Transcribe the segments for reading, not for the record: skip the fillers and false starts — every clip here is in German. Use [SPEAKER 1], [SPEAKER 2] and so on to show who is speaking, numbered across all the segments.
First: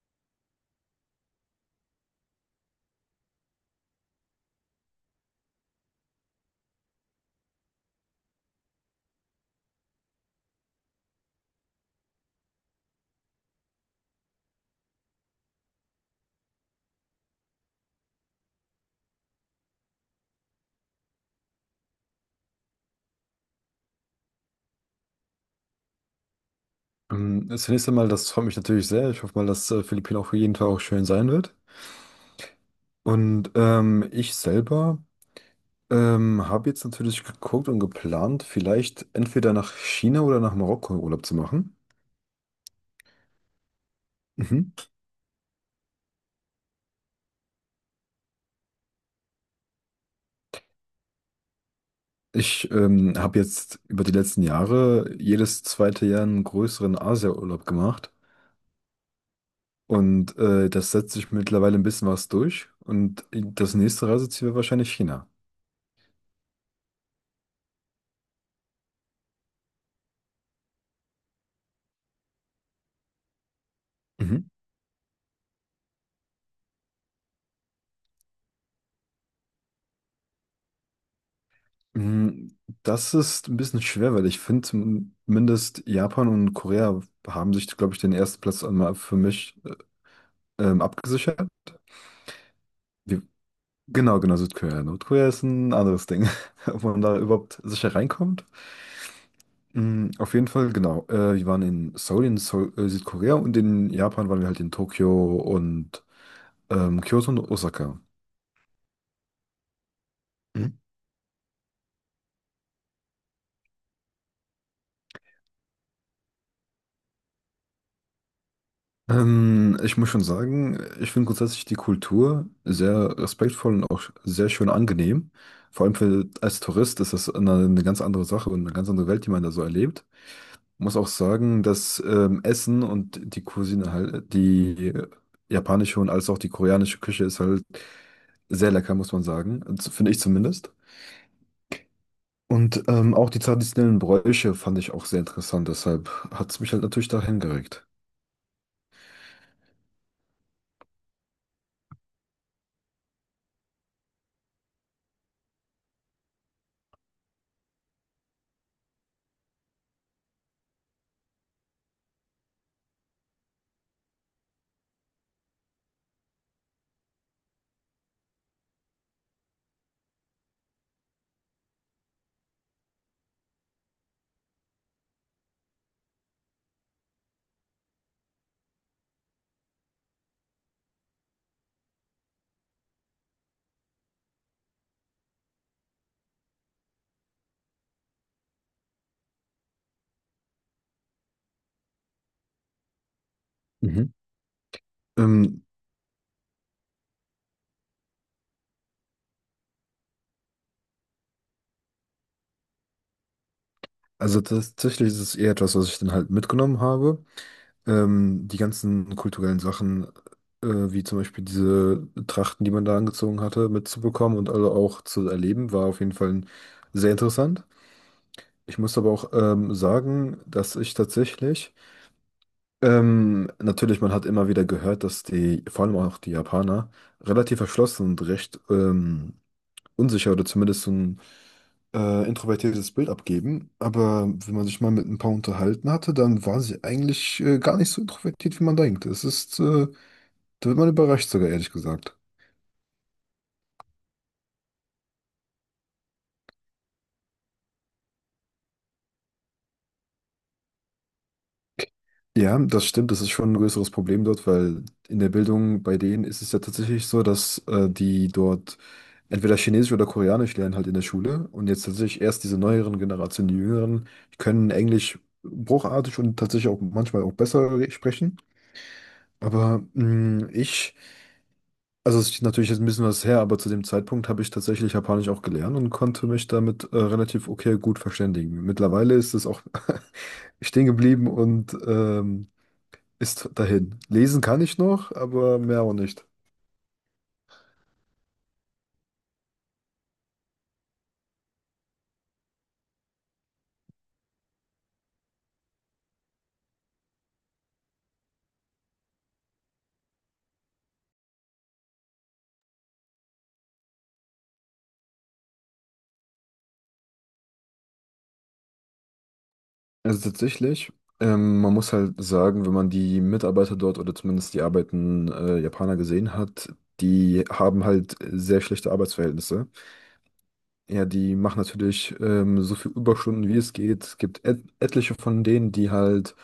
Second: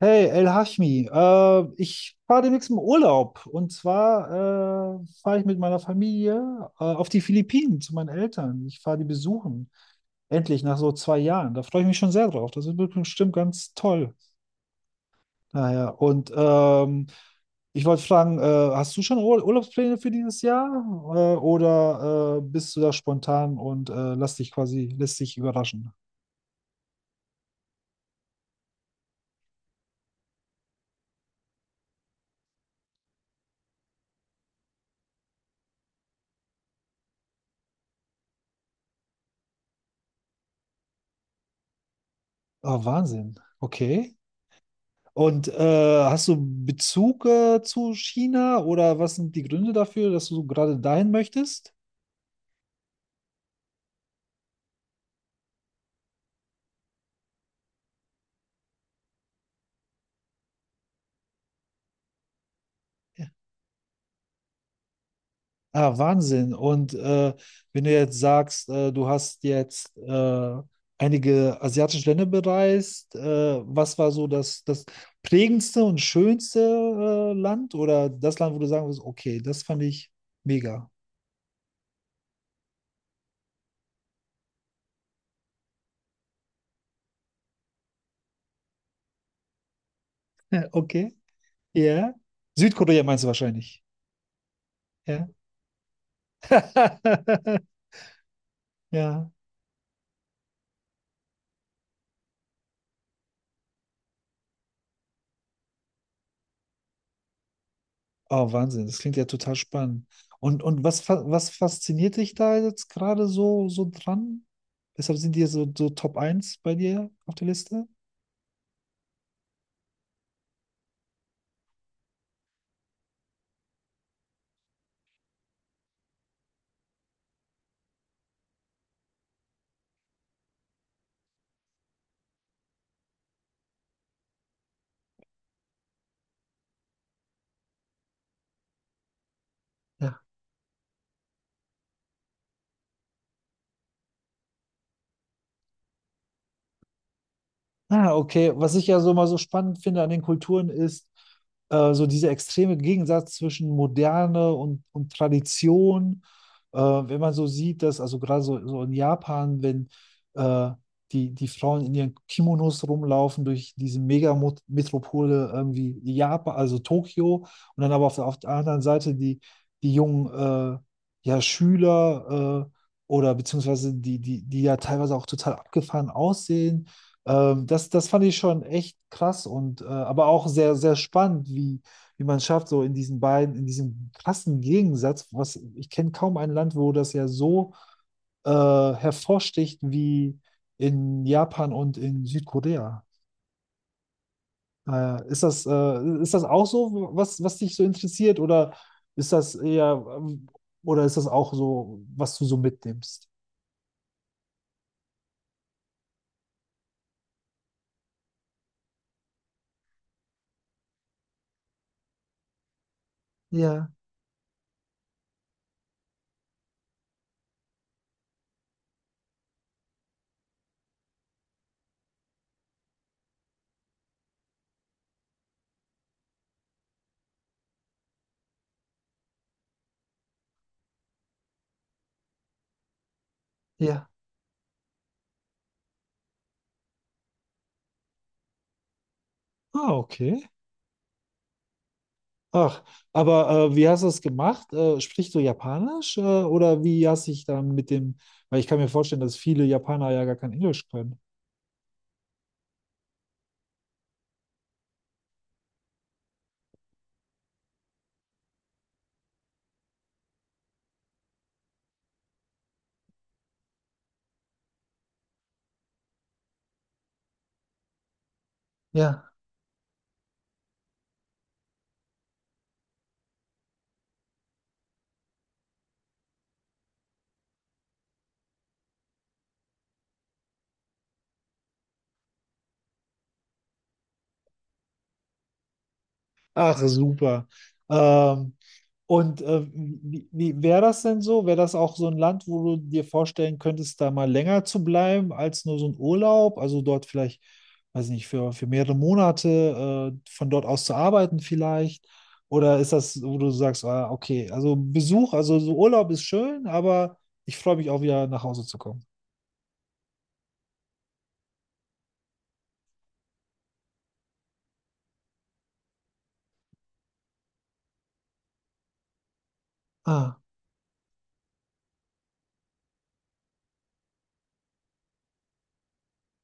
[SPEAKER 1] Hey, El Hashmi, ich fahre demnächst im Urlaub. Und zwar fahre ich mit meiner Familie auf die Philippinen zu meinen Eltern. Ich fahre die besuchen. Endlich nach so zwei Jahren. Da freue ich mich schon sehr drauf. Das wird bestimmt ganz toll. Naja, ich wollte fragen, hast du schon Ur Urlaubspläne für dieses Jahr? Oder bist du da spontan und lässt dich überraschen?
[SPEAKER 2] Zunächst einmal, das freut mich natürlich sehr. Ich hoffe mal, dass Philippinen auch für jeden Tag auch schön sein wird. Und ich selber habe jetzt natürlich geguckt und geplant, vielleicht entweder nach China oder nach Marokko Urlaub zu machen.
[SPEAKER 1] Oh, Wahnsinn. Okay.
[SPEAKER 2] Mhm.
[SPEAKER 1] Und hast du Bezug zu China, oder was sind die Gründe dafür, dass du gerade dahin möchtest?
[SPEAKER 2] Ich habe jetzt über die letzten Jahre jedes zweite Jahr einen größeren Asia-Urlaub gemacht. Und das setzt sich mittlerweile ein bisschen was durch. Und
[SPEAKER 1] Ja.
[SPEAKER 2] das nächste Reiseziel wäre wahrscheinlich China.
[SPEAKER 1] Ah, Wahnsinn. Und wenn du jetzt sagst, du hast jetzt einige asiatische Länder bereist, was war so
[SPEAKER 2] Mhm.
[SPEAKER 1] das prägendste und schönste Land, oder das Land, wo du sagen würdest, okay, das fand ich mega.
[SPEAKER 2] Mm, Das ist ein bisschen schwer, weil ich finde, zumindest Japan und Korea haben sich, glaube ich, den ersten Platz einmal für mich
[SPEAKER 1] Okay,
[SPEAKER 2] abgesichert.
[SPEAKER 1] ja. Südkorea
[SPEAKER 2] Wie,
[SPEAKER 1] meinst du wahrscheinlich.
[SPEAKER 2] genau, genau, Südkorea. Nordkorea
[SPEAKER 1] Ja.
[SPEAKER 2] ist ein anderes Ding, ob man da überhaupt sicher reinkommt.
[SPEAKER 1] Ja.
[SPEAKER 2] Auf jeden Fall, genau. Wir waren in Seoul, Südkorea, und in Japan waren wir halt in Tokio und Kyoto und Osaka.
[SPEAKER 1] Oh, Wahnsinn, das klingt ja total spannend. Und was fasziniert dich da jetzt gerade so dran? Weshalb sind die so Top Eins bei dir auf der Liste?
[SPEAKER 2] Ich muss schon sagen, ich finde grundsätzlich die Kultur sehr respektvoll und auch sehr schön angenehm. Vor allem für, als Tourist ist das eine ganz andere Sache und eine ganz andere Welt, die man da so erlebt. Muss auch sagen, dass Essen und die Cuisine halt, die japanische und als auch die koreanische Küche ist halt sehr lecker, muss man sagen. Also finde ich zumindest. Und auch die traditionellen Bräuche fand ich auch sehr interessant. Deshalb hat es mich halt natürlich dahin geregt.
[SPEAKER 1] Ah, okay. Was ich ja so mal so spannend finde an den Kulturen ist so dieser extreme Gegensatz zwischen Moderne und Tradition. Wenn man so sieht, dass also gerade so in Japan, wenn äh, die Frauen in ihren Kimonos rumlaufen durch diese Megametropole irgendwie Japan, also Tokio, und dann aber auf der anderen Seite die jungen äh, ja, Schüler oder beziehungsweise die ja teilweise auch total abgefahren aussehen, das fand ich schon echt krass und aber auch sehr, sehr spannend, wie, wie man schafft, so in diesen beiden, in diesem krassen Gegensatz, was ich kenne kaum ein Land, wo das ja so hervorsticht wie in Japan und in Südkorea.
[SPEAKER 2] Mhm. Ähm,
[SPEAKER 1] Ist das auch so, was dich so interessiert, oder ist das eher, oder ist das auch so, was du so mitnimmst?
[SPEAKER 2] Also tatsächlich ist es eher etwas, was ich dann halt mitgenommen habe. Die ganzen kulturellen Sachen, äh, wie zum Beispiel diese Trachten, die man da angezogen hatte,
[SPEAKER 1] Ja,
[SPEAKER 2] mitzubekommen und alle auch zu erleben, war auf jeden Fall sehr interessant. Ich muss aber auch sagen, dass ich tatsächlich, natürlich, man hat immer wieder gehört, dass die, vor allem auch die Japaner, relativ verschlossen und recht unsicher oder zumindest so ein introvertiertes Bild abgeben,
[SPEAKER 1] ja.
[SPEAKER 2] aber wenn man sich mal mit ein paar unterhalten hatte, dann war sie eigentlich gar nicht so introvertiert, wie man denkt.
[SPEAKER 1] Ah, okay.
[SPEAKER 2] Da wird man überrascht sogar, ehrlich gesagt.
[SPEAKER 1] Ach, aber wie hast du es gemacht? Sprichst du Japanisch oder wie hast dich dann mit dem, weil ich kann mir vorstellen, dass viele Japaner ja gar kein Englisch können.
[SPEAKER 2] Ja, das stimmt, das ist schon ein größeres Problem dort, weil in der Bildung bei denen ist es ja tatsächlich so, dass die dort entweder Chinesisch oder Koreanisch lernen halt in der Schule, und jetzt tatsächlich erst diese neueren Generationen, die Jüngeren, können Englisch bruchartig und tatsächlich auch manchmal auch besser sprechen.
[SPEAKER 1] Ja.
[SPEAKER 2] Aber mh, ich Also es ist natürlich jetzt ein bisschen was her, aber zu dem Zeitpunkt habe ich tatsächlich Japanisch auch gelernt und konnte mich damit relativ okay gut verständigen. Mittlerweile ist es auch stehen geblieben und ist dahin. Lesen kann ich noch, aber mehr auch nicht.
[SPEAKER 1] Ach, super. Ähm, und wie wäre das denn so? Wäre das auch so ein Land, wo du dir vorstellen könntest, da mal länger zu bleiben als nur so ein Urlaub? Also dort vielleicht, weiß nicht, für mehrere Monate von dort aus zu arbeiten vielleicht? Oder ist das, wo du sagst, ah, okay, also Besuch, also so Urlaub ist schön, aber ich freue mich auch wieder nach Hause zu kommen.
[SPEAKER 2] Also tatsächlich, man muss halt sagen, wenn man die Mitarbeiter dort oder zumindest die arbeitenden Japaner gesehen hat, die haben halt sehr schlechte Arbeitsverhältnisse.
[SPEAKER 1] Ah,
[SPEAKER 2] Ja, die machen natürlich so viel Überstunden, wie es geht. Es gibt et etliche von denen, die halt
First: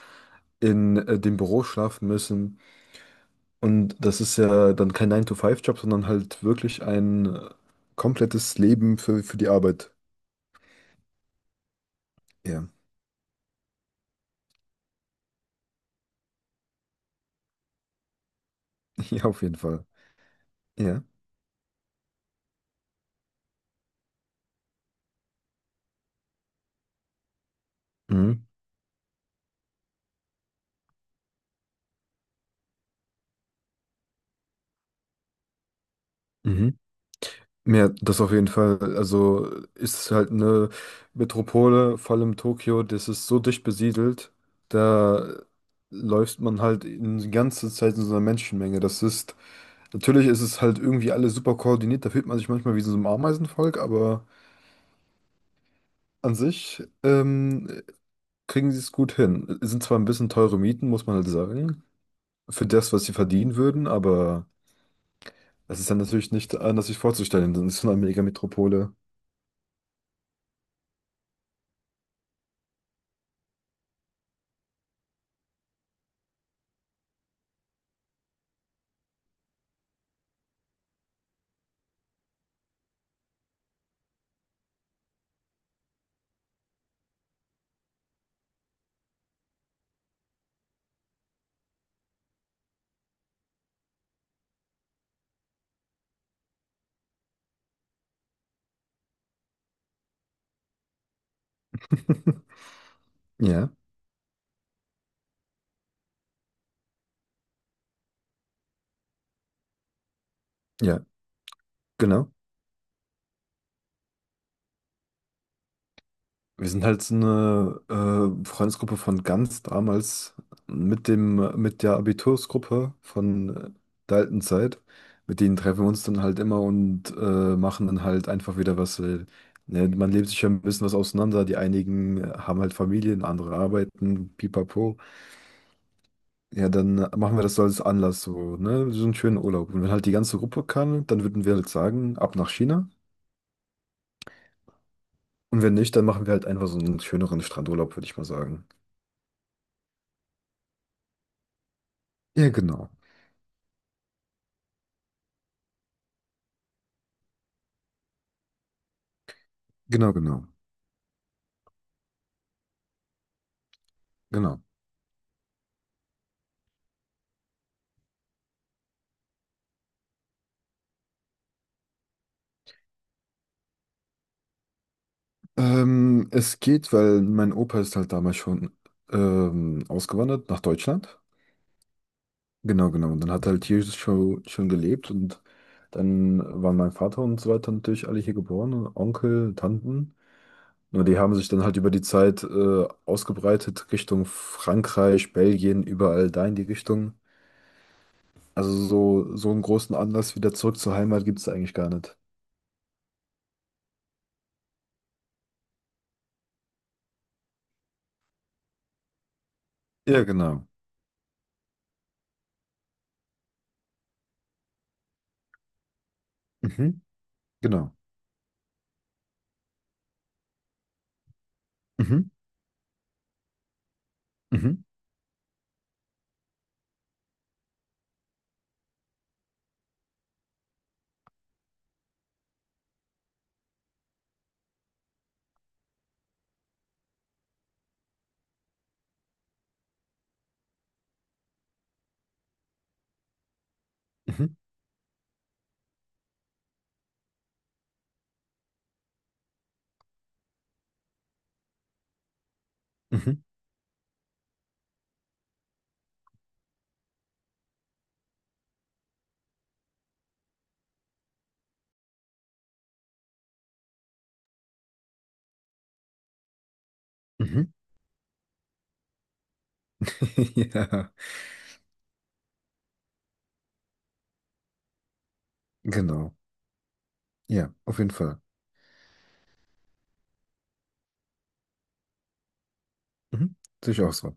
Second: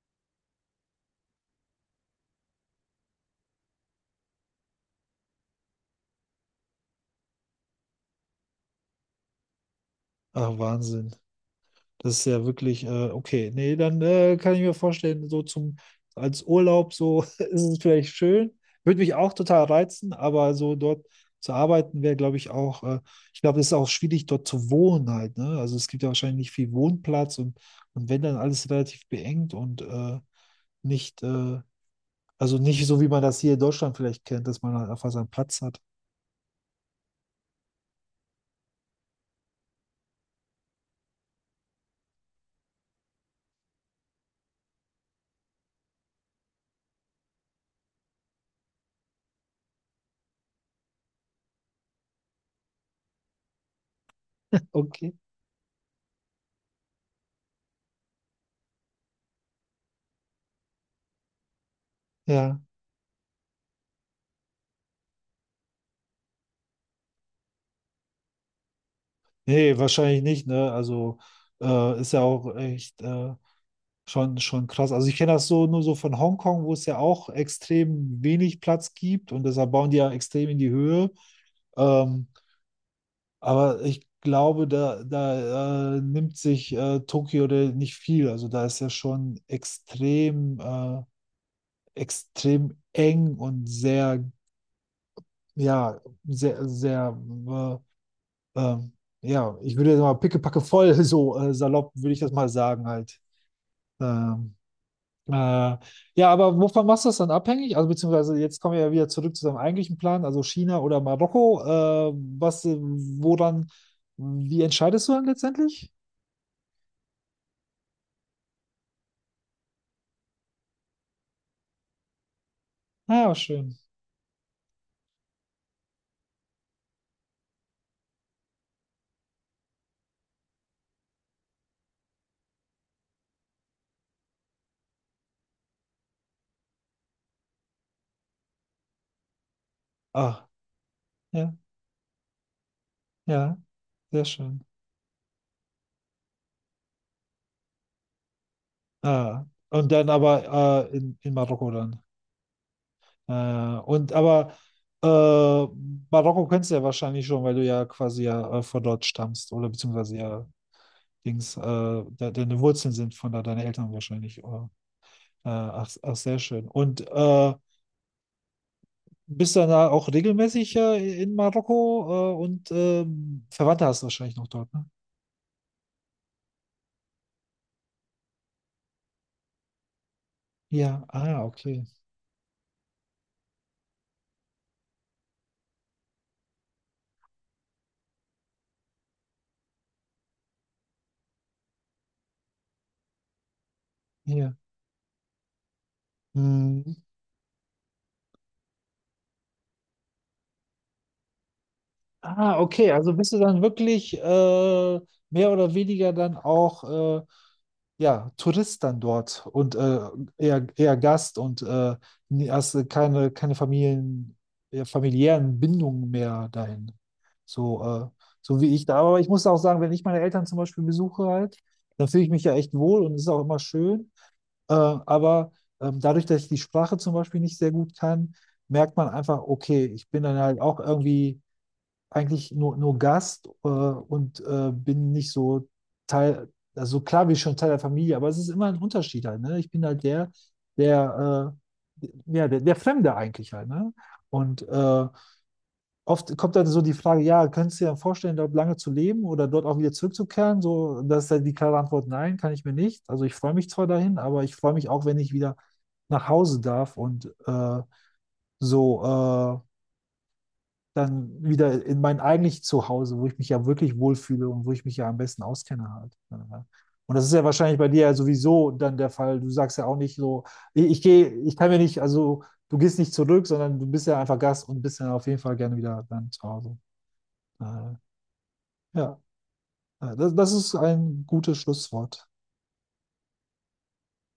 [SPEAKER 2] in dem Büro schlafen müssen. Und das ist ja dann kein nine to five job, sondern halt wirklich ein komplettes Leben für die Arbeit.
[SPEAKER 1] ah, Wahnsinn. Das ist ja
[SPEAKER 2] Ja,
[SPEAKER 1] wirklich, okay, nee, dann kann ich mir vorstellen, als Urlaub, so ist es vielleicht schön. Würde mich
[SPEAKER 2] ja,
[SPEAKER 1] auch
[SPEAKER 2] auf jeden
[SPEAKER 1] total
[SPEAKER 2] Fall.
[SPEAKER 1] reizen, aber so
[SPEAKER 2] Ja.
[SPEAKER 1] dort zu arbeiten wäre, glaube ich, auch, ich glaube, es ist auch schwierig, dort zu wohnen halt, ne? Also es gibt ja wahrscheinlich nicht viel Wohnplatz und wenn dann
[SPEAKER 2] Mhm.
[SPEAKER 1] alles relativ beengt und nicht, also nicht so, wie man das hier in Deutschland vielleicht kennt, dass man halt einfach seinen Platz hat.
[SPEAKER 2] Mhm. Ja, das auf jeden Fall. Also ist es halt eine Metropole, vor allem Tokio, das ist so dicht besiedelt, da läuft man halt die ganze Zeit in so einer Menschenmenge. Das ist, natürlich ist es halt irgendwie alles super koordiniert, da fühlt man sich manchmal wie in so einem Ameisenvolk, aber
[SPEAKER 1] Okay.
[SPEAKER 2] an sich kriegen sie es gut hin. Es sind zwar ein bisschen teure Mieten, muss man halt sagen,
[SPEAKER 1] Ja.
[SPEAKER 2] für das, was sie verdienen würden, aber es ist dann natürlich nicht anders sich vorzustellen, denn es ist so eine Megametropole.
[SPEAKER 1] Nee, wahrscheinlich nicht, ne? Also ist ja auch echt. Schon, schon krass. Also ich kenne das so nur so von Hongkong, wo es ja auch extrem wenig Platz gibt und deshalb bauen die ja extrem in die Höhe. Ähm, aber ich glaube, da nimmt sich Tokio da nicht viel. Also da ist ja schon extrem, extrem eng und sehr, ja, sehr, sehr, äh, ähm, ja, ich würde jetzt mal pickepacke voll, so salopp würde ich das mal sagen halt.
[SPEAKER 2] Ja,
[SPEAKER 1] Ähm, Äh, ja, aber wovon machst du das dann abhängig? Also beziehungsweise jetzt kommen wir ja wieder zurück zu deinem eigentlichen Plan, also China oder
[SPEAKER 2] ja,
[SPEAKER 1] Marokko. Äh,
[SPEAKER 2] genau.
[SPEAKER 1] was, äh, woran, wie entscheidest du dann letztendlich?
[SPEAKER 2] Wir sind halt so eine Freundesgruppe von ganz damals mit dem, mit der Abitursgruppe
[SPEAKER 1] Ah, ja,
[SPEAKER 2] von
[SPEAKER 1] schön.
[SPEAKER 2] der alten Zeit. Mit denen treffen wir uns dann halt immer und machen dann halt einfach wieder was. Ne, man lebt sich ja ein bisschen was auseinander. Die einigen haben halt Familien, andere arbeiten, pipapo. Ja, dann machen wir das so als Anlass, so, ne? So einen schönen Urlaub. Und wenn halt die ganze
[SPEAKER 1] Ah,
[SPEAKER 2] Gruppe kann, dann würden wir
[SPEAKER 1] ja,
[SPEAKER 2] halt sagen, ab nach China.
[SPEAKER 1] ja, sehr schön.
[SPEAKER 2] Und wenn nicht, dann machen wir halt einfach so einen schöneren Strandurlaub, würde ich mal sagen.
[SPEAKER 1] Ah, und dann aber in Marokko dann.
[SPEAKER 2] Ja, genau.
[SPEAKER 1] Äh, und aber äh, Marokko kennst du ja wahrscheinlich schon, weil du ja quasi ja von dort stammst oder
[SPEAKER 2] Genau,
[SPEAKER 1] beziehungsweise ja
[SPEAKER 2] genau,
[SPEAKER 1] Dings, de deine Wurzeln sind von da, deine Eltern wahrscheinlich.
[SPEAKER 2] genau.
[SPEAKER 1] Ach, ach, sehr schön. Und bist du dann da auch regelmäßig in Marokko Verwandte hast du wahrscheinlich noch dort, ne?
[SPEAKER 2] Es geht, weil mein Opa ist halt damals schon ausgewandert nach
[SPEAKER 1] Ja,
[SPEAKER 2] Deutschland.
[SPEAKER 1] ah, okay.
[SPEAKER 2] Genau, genau. Und dann hat er halt hier schon gelebt und dann waren mein Vater und so weiter natürlich alle hier geboren, und Onkel, Tanten. Nur die haben sich dann halt über die Zeit ausgebreitet Richtung
[SPEAKER 1] Ja.
[SPEAKER 2] Frankreich, Belgien, überall da in die
[SPEAKER 1] Hm.
[SPEAKER 2] Richtung. Also so, so einen großen Anlass wieder zurück zur Heimat gibt es eigentlich gar nicht.
[SPEAKER 1] Ah, okay. Also bist du dann wirklich mehr oder weniger dann auch äh, ja, Tourist dann dort und
[SPEAKER 2] Ja,
[SPEAKER 1] eher,
[SPEAKER 2] genau.
[SPEAKER 1] eher Gast und hast keine, keine Familien, familiären Bindungen mehr dahin.
[SPEAKER 2] Mhm,
[SPEAKER 1] So,
[SPEAKER 2] genau.
[SPEAKER 1] so wie ich da. Aber ich muss auch sagen, wenn ich meine Eltern zum Beispiel besuche halt, dann fühle
[SPEAKER 2] Mhm,
[SPEAKER 1] ich mich ja echt wohl und es ist auch immer schön.
[SPEAKER 2] mhm,
[SPEAKER 1] Aber dadurch, dass ich die Sprache zum Beispiel nicht sehr gut kann, merkt man einfach, okay, ich bin dann halt auch irgendwie eigentlich nur Gast bin nicht so Teil, also klar bin ich schon Teil der Familie, aber es ist immer ein Unterschied halt, ne? Ich bin halt der, der Fremde eigentlich halt, ne?
[SPEAKER 2] mhm,
[SPEAKER 1] Und oft kommt dann so die Frage, ja, könntest du dir dann vorstellen, dort lange zu leben oder dort auch wieder zurückzukehren? So, das ist halt die klare Antwort, nein, kann ich mir nicht. Also ich
[SPEAKER 2] mhm,
[SPEAKER 1] freue mich zwar dahin, aber ich freue mich auch, wenn ich wieder nach Hause darf und so äh, dann wieder in mein eigentlich Zuhause, wo ich mich ja wirklich wohlfühle und wo ich mich ja am besten auskenne halt. Ja. Und das ist ja
[SPEAKER 2] mhm.
[SPEAKER 1] wahrscheinlich bei dir ja sowieso dann der Fall. Du sagst ja auch nicht so, ich
[SPEAKER 2] Ja,
[SPEAKER 1] gehe, ich kann mir nicht, also du gehst nicht zurück, sondern du bist ja einfach Gast und bist ja auf jeden Fall gerne wieder dann
[SPEAKER 2] genau.
[SPEAKER 1] zu Hause. Äh,
[SPEAKER 2] Ja, auf jeden Fall.
[SPEAKER 1] ja, das ist ein gutes Schlusswort.
[SPEAKER 2] Mhm. Sehe ich auch so.